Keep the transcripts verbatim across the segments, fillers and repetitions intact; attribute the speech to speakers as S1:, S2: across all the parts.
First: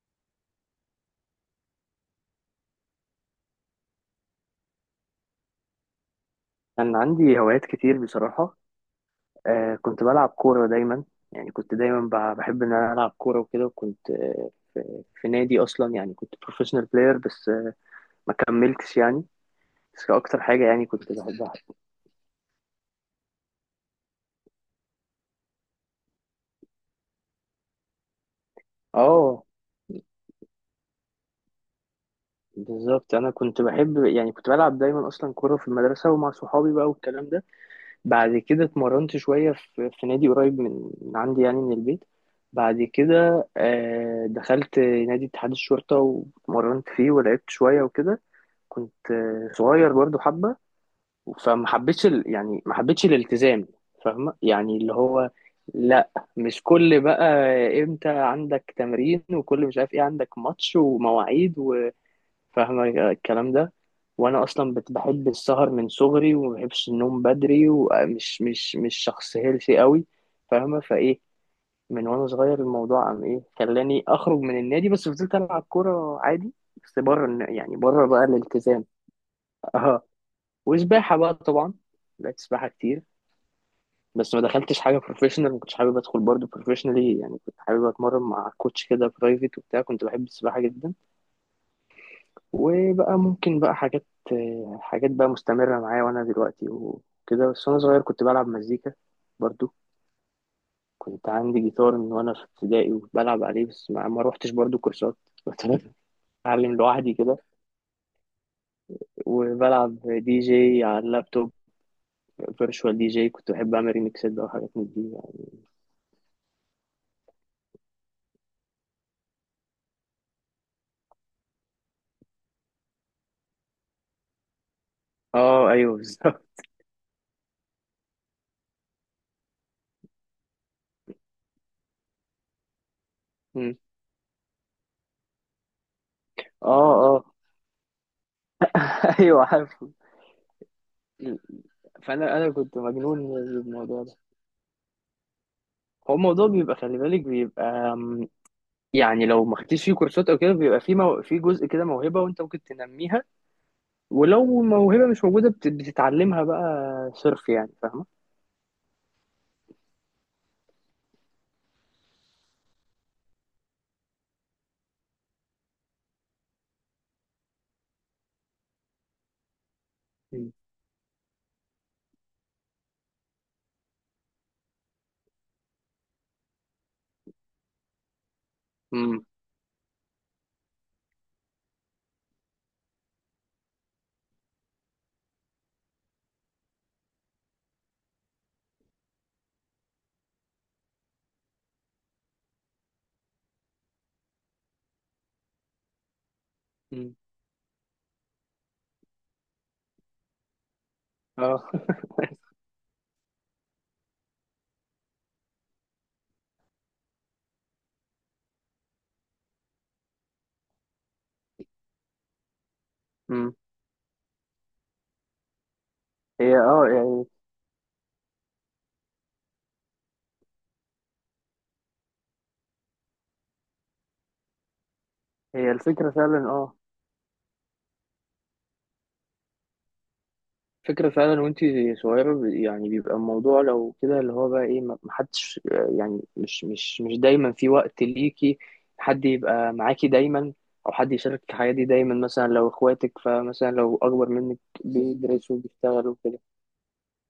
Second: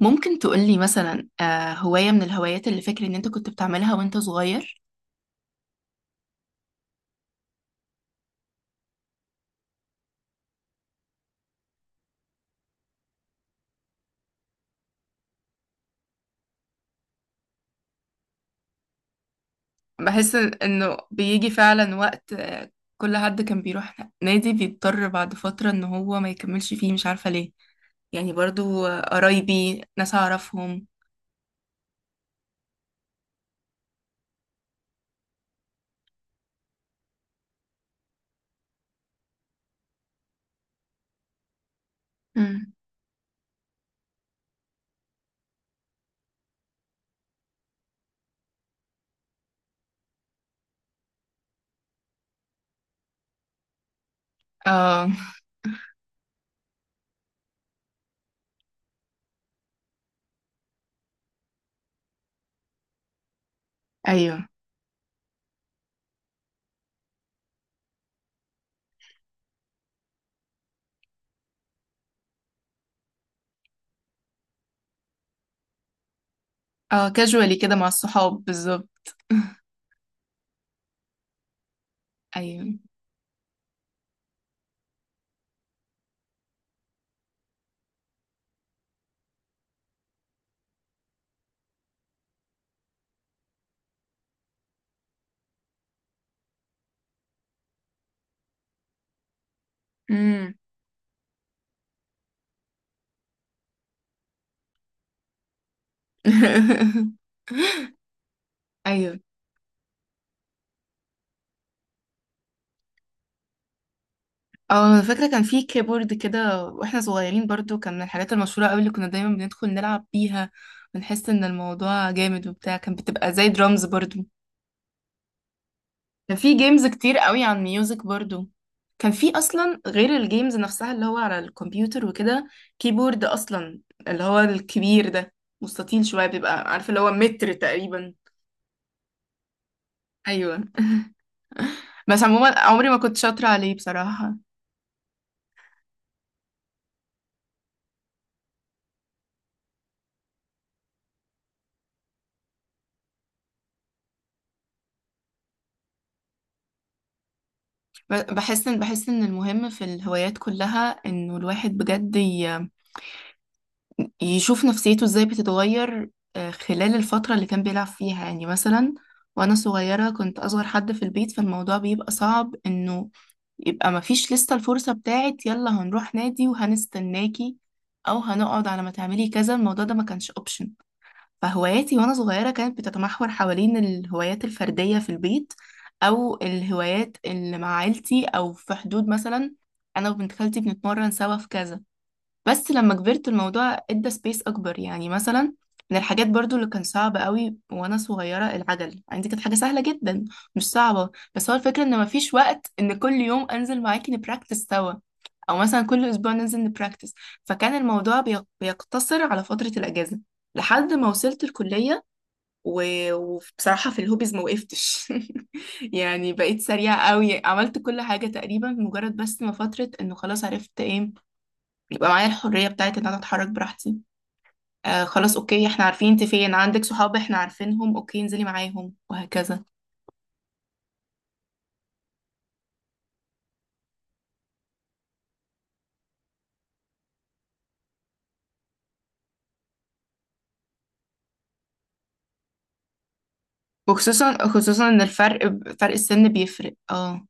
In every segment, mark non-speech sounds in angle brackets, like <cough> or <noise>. S1: ممكن تقولي مثلا آه، هواية من الهوايات اللي فاكر ان انت كنت بتعملها وانت صغير.
S2: كان عندي هوايات كتير بصراحة. آه كنت بلعب كورة دايما، يعني كنت دايما ب- بحب إن أنا ألعب كورة وكده، وكنت آه في نادي أصلا، يعني كنت بروفيشنال بلاير، بس آه ما كملتش يعني. بس
S1: بحس
S2: أكتر حاجة يعني
S1: انه
S2: كنت
S1: بيجي
S2: بحبها.
S1: فعلا وقت آه، كل حد كان بيروح نادي بيضطر بعد فترة ان هو ما يكملش فيه مش عارفة ليه. يعني برضو آه،
S2: آه،
S1: قرايبي ناس اعرفهم.
S2: بالظبط، أنا كنت بحب، يعني كنت بلعب دايما أصلا كورة في المدرسة ومع صحابي بقى والكلام ده. بعد كده اتمرنت شوية في, في نادي قريب من من عندي، يعني من البيت.
S1: مم.
S2: بعد كده آه دخلت نادي اتحاد الشرطة واتمرنت فيه ولعبت شوية وكده. كنت آه، صغير برضو حبة، فما حبيتش ال... يعني ما حبيتش الالتزام، فاهمة؟ يعني اللي
S1: اه
S2: هو لا، مش كل بقى امتى عندك تمرين وكل مش عارف ايه، عندك ماتش ومواعيد، وفاهمة الكلام ده. وانا
S1: ايوه.
S2: اصلا بت- بحب السهر من صغري وما بحبش النوم بدري، ومش مش مش شخص هيلثي قوي، فاهمة فايه؟ من وانا صغير الموضوع عم ايه خلاني اخرج من النادي، بس فضلت العب كورة عادي، بس
S1: اه
S2: بره الن-
S1: كاجوالي
S2: يعني
S1: كده مع
S2: بره بقى
S1: الصحاب
S2: الالتزام.
S1: بالظبط. <laughs>
S2: <laughs> وسباحة بقى طبعا. لعبت سباحة
S1: ايوه.
S2: كتير، بس ما دخلتش حاجة بروفيشنال، ما كنتش حابب ادخل برضه بروفيشنالي، يعني كنت حابب اتمرن مع كوتش كده برايفت وبتاع. كنت بحب السباحة جدا. وبقى ممكن بقى حاجات، حاجات بقى مستمرة معايا وانا دلوقتي وكده. بس وانا صغير كنت بلعب مزيكا برضه.
S1: مم.
S2: كنت عندي جيتار من وانا في ابتدائي وبلعب عليه، بس ما ما روحتش برضه كورسات <laughs> كنت بتعلم
S1: <laughs>
S2: لوحدي كده.
S1: ايوه.
S2: وبلعب دي جي على اللابتوب، فيرتشوال دي جي، كنت بحب اعمل ريميكسات بقى وحاجات من
S1: اه انا
S2: دي
S1: فاكره كان
S2: يعني.
S1: في كيبورد كده واحنا صغيرين برضو كان من الحاجات المشهوره قوي اللي كنا دايما بندخل نلعب بيها. بنحس ان الموضوع جامد وبتاع كان بتبقى زي درامز برضو.
S2: اه، ايوه،
S1: كان
S2: بالظبط.
S1: في جيمز كتير قوي عن ميوزك برضو. كان في اصلا غير الجيمز نفسها اللي هو على الكمبيوتر وكده كيبورد
S2: مم.
S1: اصلا، اللي هو الكبير ده، مستطيل شويه
S2: اه،
S1: بيبقى عارف اللي هو
S2: اه،
S1: متر تقريبا.
S2: <laughs> ايوه عارف.
S1: ايوه. <laughs> بس
S2: فانا
S1: عموما
S2: انا كنت
S1: عمري ما كنت
S2: مجنون
S1: شاطره عليه
S2: بالموضوع ده.
S1: بصراحه.
S2: هو الموضوع بيبقى، خلي بالك، بيبقى أم، يعني لو ما خدتيش فيه كورسات او كده، بيبقى فيه مو... في جزء كده موهبه وانت ممكن تنميها، ولو موهبه مش موجوده بت... بتتعلمها بقى صرف، يعني فاهمه.
S1: ب- بحس ان بحس ان المهم في الهوايات كلها انه الواحد بجد يشوف نفسيته ازاي بتتغير آه، خلال الفترة اللي كان بيلعب فيها. يعني مثلا وانا صغيرة كنت
S2: امم،
S1: اصغر حد في البيت فالموضوع بيبقى صعب انه يبقى مفيش لسه الفرصة بتاعت يلا هنروح نادي وهنستناكي او هنقعد على ما
S2: امم،
S1: تعملي كذا. الموضوع ده ما كانش اوبشن. فهواياتي وانا صغيرة كانت بتتمحور حوالين الهوايات الفردية في البيت، او الهوايات اللي مع عيلتي، او في حدود مثلا انا وبنت خالتي بنتمرن سوا في كذا. بس لما كبرت الموضوع ادى سبيس اكبر. يعني مثلا من الحاجات برضو اللي كان صعب قوي وانا صغيره، العجل عندي كانت حاجه سهله جدا مش صعبه، بس هو
S2: اه،
S1: الفكره ان
S2: <laughs>
S1: مفيش وقت ان كل يوم انزل معاكي نبراكتس سوا او مثلا كل اسبوع ننزل نبراكتس. فكان الموضوع بيق- بيقتصر على فتره الاجازه لحد ما وصلت الكليه. و-
S2: امم.
S1: وبصراحه في الهوبيز ما وقفتش. <laughs> يعني
S2: هي
S1: بقيت
S2: اه
S1: سريعه
S2: يعني
S1: قوي، عملت كل حاجه تقريبا مجرد بس ما فتره انه خلاص عرفت ايه يبقى معايا الحرية بتاعت ان انا اتحرك براحتي. آه خلاص اوكي
S2: هي
S1: احنا عارفين
S2: الفكره
S1: انت
S2: فعلا،
S1: فين،
S2: اه
S1: عندك صحاب احنا عارفينهم، اوكي انزلي معاهم وهكذا.
S2: فكرة فعلا. وانت صغيرة يعني بيبقى الموضوع لو كده، اللي هو بقى ايه، ما- محدش، يعني مش مش مش دايما في وقت ليكي، حد يبقى معاكي دايما، او حد يشارك في الحياة دي دايما، مثلا لو اخواتك، فمثلا لو اكبر
S1: وخصوصا
S2: منك
S1: خصوصا ان الفرق
S2: بيدرسوا
S1: ب- فرق
S2: وبيشتغلوا
S1: السن
S2: وكده.
S1: بيفرق. اه.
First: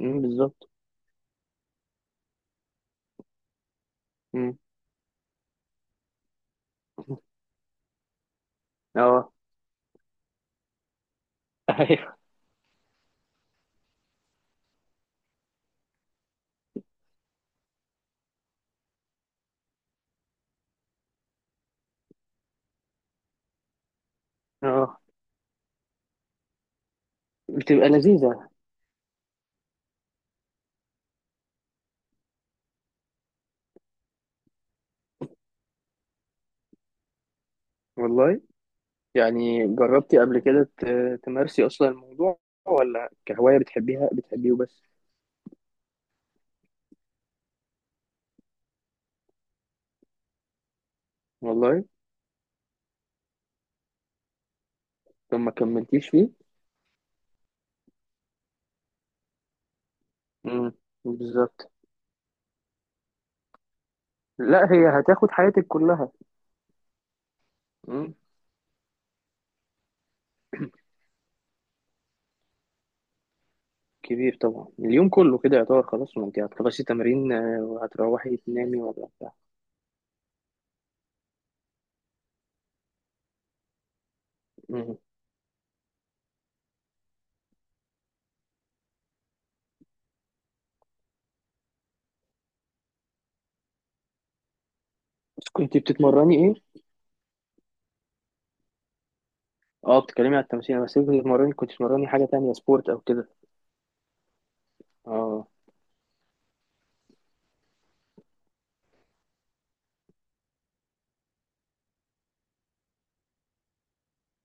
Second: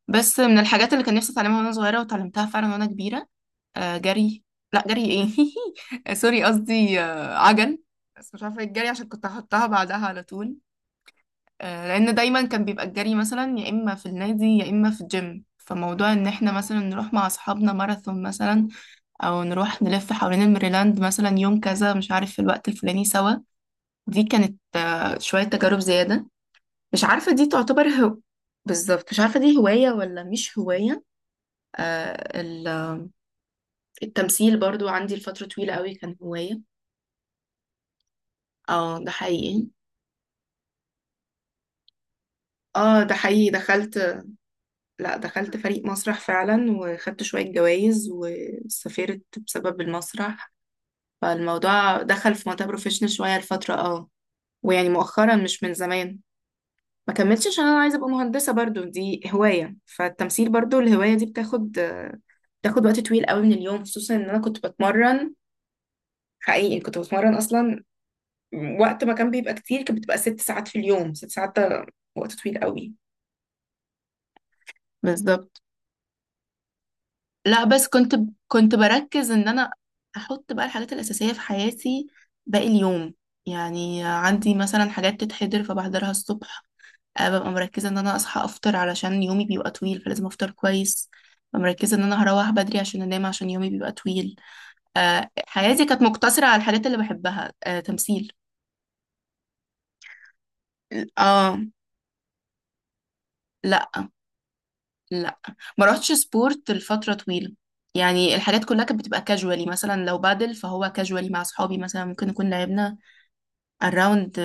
S2: امم،
S1: بس من
S2: بالظبط.
S1: الحاجات اللي كان نفسي اتعلمها وانا صغيرة وتعلمتها فعلا وانا كبيرة آه جري.
S2: امم،
S1: لا جري ايه. <laughs> آه، سوري قصدي آه عجل. بس مش عارفة إيه الجري عشان كنت
S2: اه،
S1: هحطها بعدها على طول.
S2: <laughs>
S1: آه لان
S2: ايوه،
S1: دايما كان بيبقى الجري مثلا يا اما في النادي يا اما في الجيم. فموضوع ان احنا مثلا نروح مع اصحابنا ماراثون مثلا، او نروح نلف حوالين الميريلاند مثلا يوم كذا مش عارف في الوقت الفلاني سوا، دي كانت
S2: اه،
S1: آه، شوية تجارب زيادة. مش عارفة دي تعتبر
S2: بتبقى
S1: هو،
S2: لذيذة.
S1: بالظبط مش عارفة دي هواية ولا مش هواية. آه ال- التمثيل برضو عندي لفترة طويلة قوي كان هواية.
S2: والله،
S1: اه ده حقيقي.
S2: يعني جربتي قبل كده ت- تمارسي اصلا الموضوع،
S1: اه
S2: ولا
S1: ده حقيقي
S2: كهواية
S1: دخلت.
S2: بتحبيها، بتحبيه بس؟
S1: لا دخلت فريق مسرح فعلا، وخدت شوية جوائز وسافرت بسبب المسرح.
S2: والله.
S1: فالموضوع دخل في منطقة بروفيشنال شوية لفترة. اه، ويعني مؤخرا
S2: طب ما
S1: مش من
S2: كملتيش
S1: زمان.
S2: فيه؟
S1: ما كملتش عشان انا عايزه ابقى مهندسه برضو، دي هوايه، فالتمثيل
S2: مم،
S1: برضو الهوايه دي
S2: بالظبط.
S1: بتاخد آه، بتاخد وقت طويل قوي من اليوم، خصوصا ان انا كنت
S2: لا، هي هتاخد
S1: بتمرن.
S2: حياتك كلها.
S1: حقيقي كنت بتمرن اصلا
S2: مم.
S1: وقت ما كان بيبقى كتير كانت بتبقى ست ساعات في اليوم. ست ساعات ده وقت طويل قوي.
S2: كبير طبعا، اليوم كله كده
S1: بالظبط.
S2: يعتبر خلاص، ما انت هتخلصي تمرين آه،
S1: لا بس كنت
S2: وهتروحي
S1: كنت
S2: تنامي ولا
S1: بركز
S2: بتاع.
S1: ان انا احط بقى الحاجات الاساسيه في حياتي. باقي اليوم يعني عندي مثلا
S2: مم.
S1: حاجات تتحضر فبحضرها الصبح. آه، ببقى مركزة ان انا اصحى افطر علشان يومي بيبقى طويل فلازم افطر كويس. ببقى مركزة ان انا هروح بدري عشان انام عشان يومي بيبقى طويل. آه،
S2: بس كنت
S1: حياتي كانت
S2: بتتمرني
S1: مقتصرة
S2: ايه؟
S1: على الحاجات اللي بحبها، آه، تمثيل.
S2: اه، بتتكلمي على التمثيل، بس كنت بتتمرني،
S1: اه.
S2: كنت بتتمرني حاجة تانية سبورت او كده؟
S1: لا لا
S2: اه.
S1: ما روحتش سبورت لفترة طويلة. يعني الحاجات كلها كانت بتبقى كاجوالي. مثلا لو بادل فهو كاجوالي مع اصحابي، مثلا ممكن نكون لعبنا اراوند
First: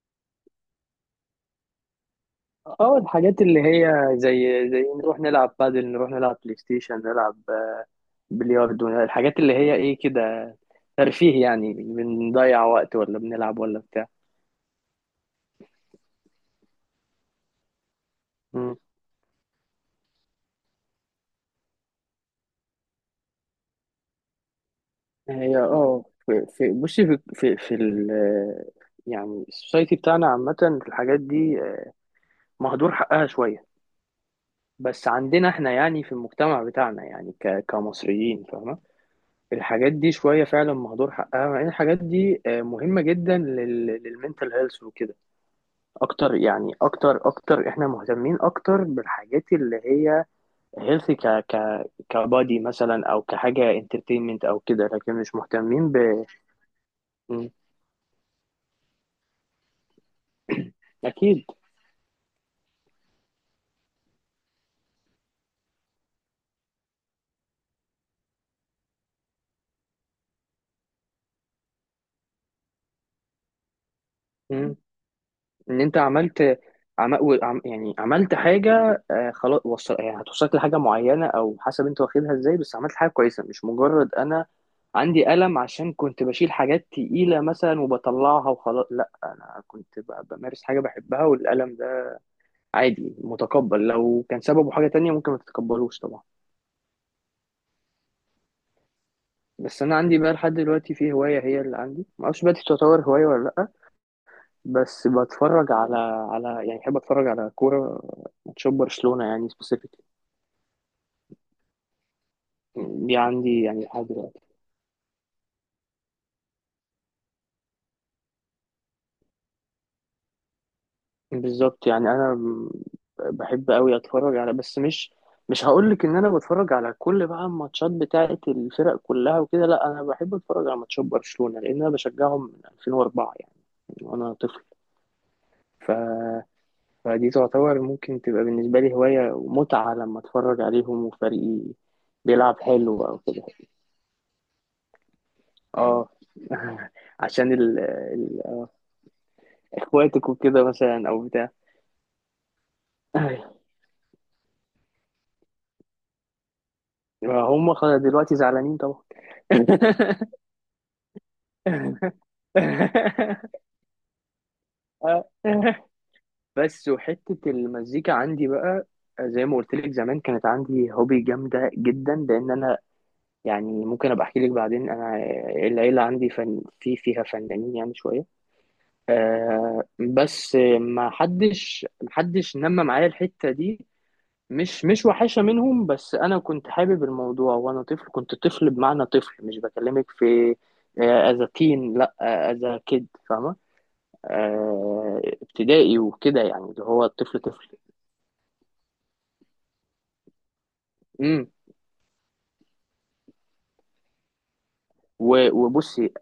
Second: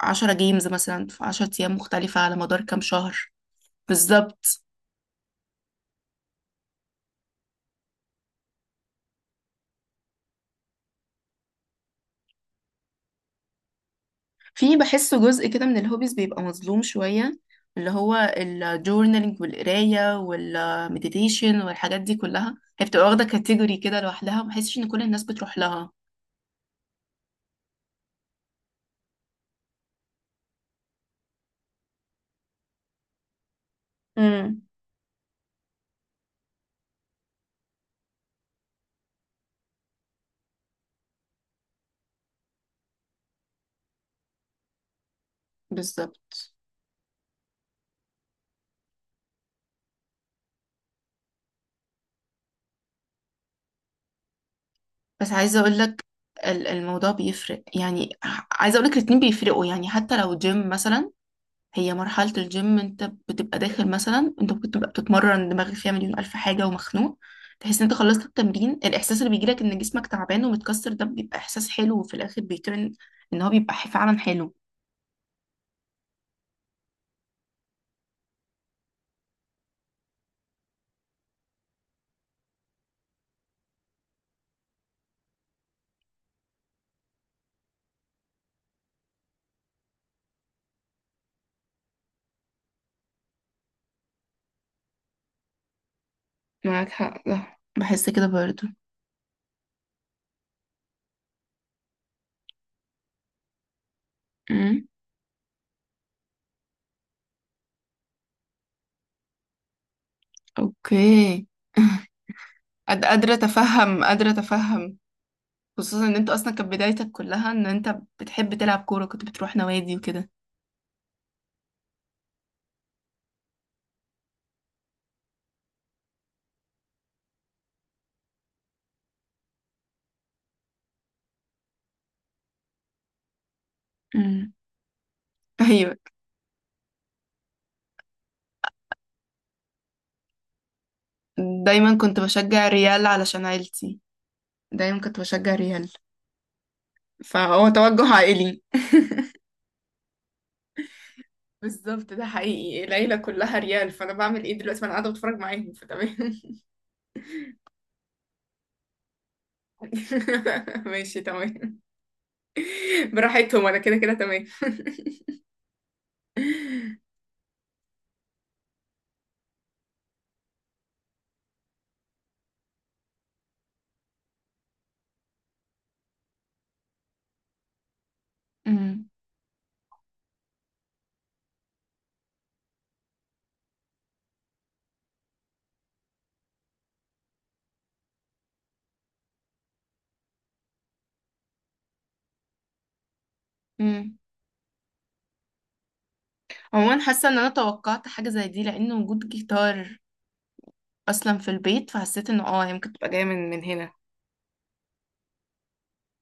S1: عشرة جيمز مثلا في عشرة ايام مختلفة على مدار كام
S2: اه،
S1: شهر.
S2: الحاجات اللي هي
S1: بالظبط.
S2: زي زي نروح نلعب بادل، نروح نلعب بلاي ستيشن، نلعب آه، بلياردو، الحاجات اللي هي ايه كده، ترفيه يعني، بنضيع وقت ولا بنلعب ولا بتاع.
S1: في بحسه جزء كده من الهوبيز بيبقى مظلوم شوية، اللي هو الجورنالينج والقراية والمديتيشن والحاجات دي كلها. هي بتبقى واخدة كاتيجوري كده لوحدها، مبحسش ان كل الناس بتروح
S2: هي
S1: لها.
S2: اه في في بصي في في في ال يعني السوسايتي بتاعنا عامة، في الحاجات دي مهدور حقها شوية.
S1: امم.
S2: بس عندنا احنا، يعني في المجتمع بتاعنا، يعني ك كمصريين، فاهمة، الحاجات دي شوية فعلا مهدور حقها، مع ان الحاجات دي آه، مهمة جدا للمنتال هيلث وكده. اكتر،
S1: بالظبط.
S2: يعني اكتر اكتر احنا مهتمين اكتر بالحاجات اللي هي هيلث ك ك كبادي مثلا، او كحاجة انترتينمنت او كده، لكن
S1: بس
S2: مش
S1: عايزة
S2: مهتمين
S1: اقولك
S2: ب
S1: ال- الموضوع
S2: م،
S1: بيفرق. يعني ع- عايزة اقولك الاتنين بيفرقوا، يعني حتى لو جيم مثلا.
S2: اكيد.
S1: هي مرحلة الجيم انت بتبقى داخل مثلا، انت ممكن تبقى بتتمرن دماغك فيها مليون ألف حاجة ومخنوق، تحس ان انت خلصت التمرين الإحساس اللي بيجيلك ان جسمك تعبان ومتكسر ده بيبقى إحساس حلو، وفي الآخر بيترن ان هو بيبقى فعلا حلو.
S2: ان انت عملت عم... و- عم... يعني عملت حاجه، آه خلاص وصل... يعني هتوصلك لحاجه معينه، او حسب انت واخدها ازاي، بس عملت حاجه كويسه، مش مجرد انا عندي قلم عشان كنت بشيل حاجات تقيله مثلا وبطلعها وخلاص. لا، انا كنت ب... بمارس حاجه بحبها، والقلم ده عادي متقبل، لو كان سببه حاجه تانية ممكن ما تتقبلوش طبعا.
S1: معاك حق، ده بحس كده برضو.
S2: بس انا عندي بقى لحد دلوقتي في هوايه، هي اللي عندي، ما اعرفش بقى دي تعتبر هوايه ولا لا.
S1: امم.
S2: بس بتفرج على، على يعني بحب اتفرج على كوره، ماتشات برشلونه يعني سبيسيفيك.
S1: اوكي. <laughs> قد-
S2: دي
S1: قادرة
S2: عندي يعني
S1: أتفهم،
S2: لحد
S1: قادرة
S2: دلوقتي.
S1: أتفهم. خصوصا إن أنت أصلا كانت بدايتك كلها إن أنت بتحب تلعب كورة، كنت بتروح نوادي وكده.
S2: بالظبط، يعني انا م- بحب قوي اتفرج على، بس مش مش هقول لك ان انا بتفرج على كل بقى الماتشات بتاعه الفرق كلها وكده، لا، انا بحب اتفرج على ماتشات برشلونة لان انا بشجعهم من ألفين وأربعة، يعني من وانا
S1: أمم.
S2: طفل.
S1: <laughs>
S2: ف...
S1: أيوة.
S2: فدي تعتبر ممكن تبقى بالنسبة لي هواية ومتعة، لما اتفرج عليهم وفريقي
S1: دايما كنت
S2: بيلعب
S1: بشجع
S2: حلو
S1: الريال
S2: او كده.
S1: علشان عيلتي. دايما كنت بشجع ريال،
S2: اه، <laughs> عشان
S1: فهو
S2: ال...
S1: توجه
S2: ال...
S1: عائلي. <laughs>
S2: اخواتك وكده مثلا او بتاع.
S1: بالظبط، ده حقيقي، العيلة كلها
S2: <laughs>
S1: ريال، فأنا بعمل إيه دلوقتي ما أنا قاعدة بتفرج معاهم، فتمام.
S2: ما هم خ- دلوقتي زعلانين طبعا.
S1: <laughs> ماشي تمام.
S2: <laughs>
S1: براحتهم أنا كده كده تمام.
S2: بس وحتة المزيكا عندي بقى، زي ما قلت لك زمان كانت عندي هوبي جامدة جدا، لأن أنا، يعني ممكن أبقى أحكي لك بعدين، أنا العيلة عندي فن، في فيها فنانين يعني شوية.
S1: أمم،
S2: آه بس ما حدش ما حدش نمى معايا الحتة دي. مش مش وحشة منهم، بس أنا كنت حابب الموضوع، وأنا طفل، كنت طفل بمعنى طفل، مش بكلمك في أذا تين، لأ، أذا كيد، فاهمة؟
S1: أمم.
S2: آه، ابتدائي وكده يعني، اللي
S1: عموما
S2: هو
S1: حاسة إن
S2: الطفل
S1: أنا
S2: طفل.
S1: توقعت حاجة زي دي لأن وجود جيتار أصلا في البيت، فحسيت إنه آه هي ممكن تبقى جاية من من هنا.
S2: و- وبصي،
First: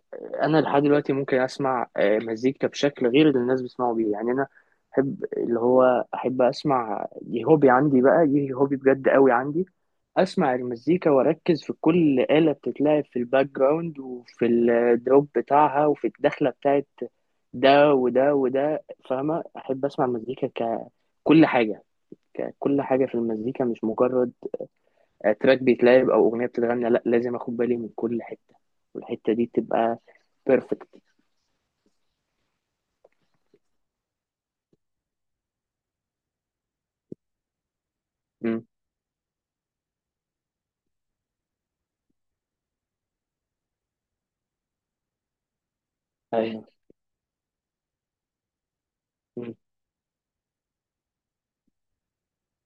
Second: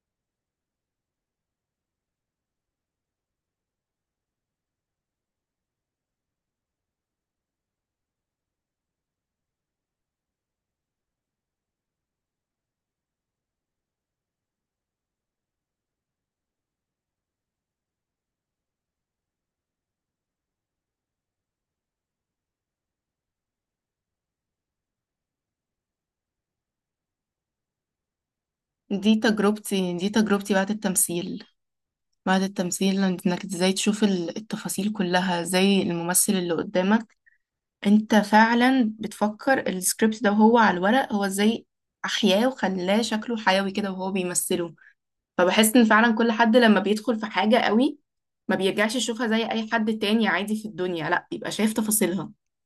S2: انا لحد دلوقتي ممكن اسمع آه، مزيكا بشكل غير اللي الناس بيسمعوا بيه، يعني انا احب اللي هو احب اسمع، دي هوبي عندي بقى، دي هوبي بجد قوي عندي. اسمع المزيكا واركز في كل آلة بتتلعب في الباك جراوند، وفي الدروب بتاعها، وفي الدخلة بتاعت ده وده وده، فاهمة، احب اسمع المزيكا ككل حاجة، ككل حاجة في المزيكا، مش مجرد تراك بيتلعب او اغنيه بتتغنى، لا، لازم اخد بالي من كل حته،
S1: دي
S2: والحته دي
S1: تجربتي
S2: تبقى
S1: دي تجربتي بعد
S2: بيرفكت.
S1: التمثيل بعد التمثيل إنك إزاي تشوف ال- التفاصيل كلها زي الممثل اللي قدامك. انت فعلا بتفكر السكريبت ده وهو على الورق هو ازاي احياه وخلاه شكله حيوي كده وهو بيمثله. فبحس ان فعلا كل حد
S2: ايوه.
S1: لما بيدخل في حاجة قوي ما بيرجعش يشوفها زي اي حد تاني عادي في الدنيا، لا بيبقى شايف تفاصيلها.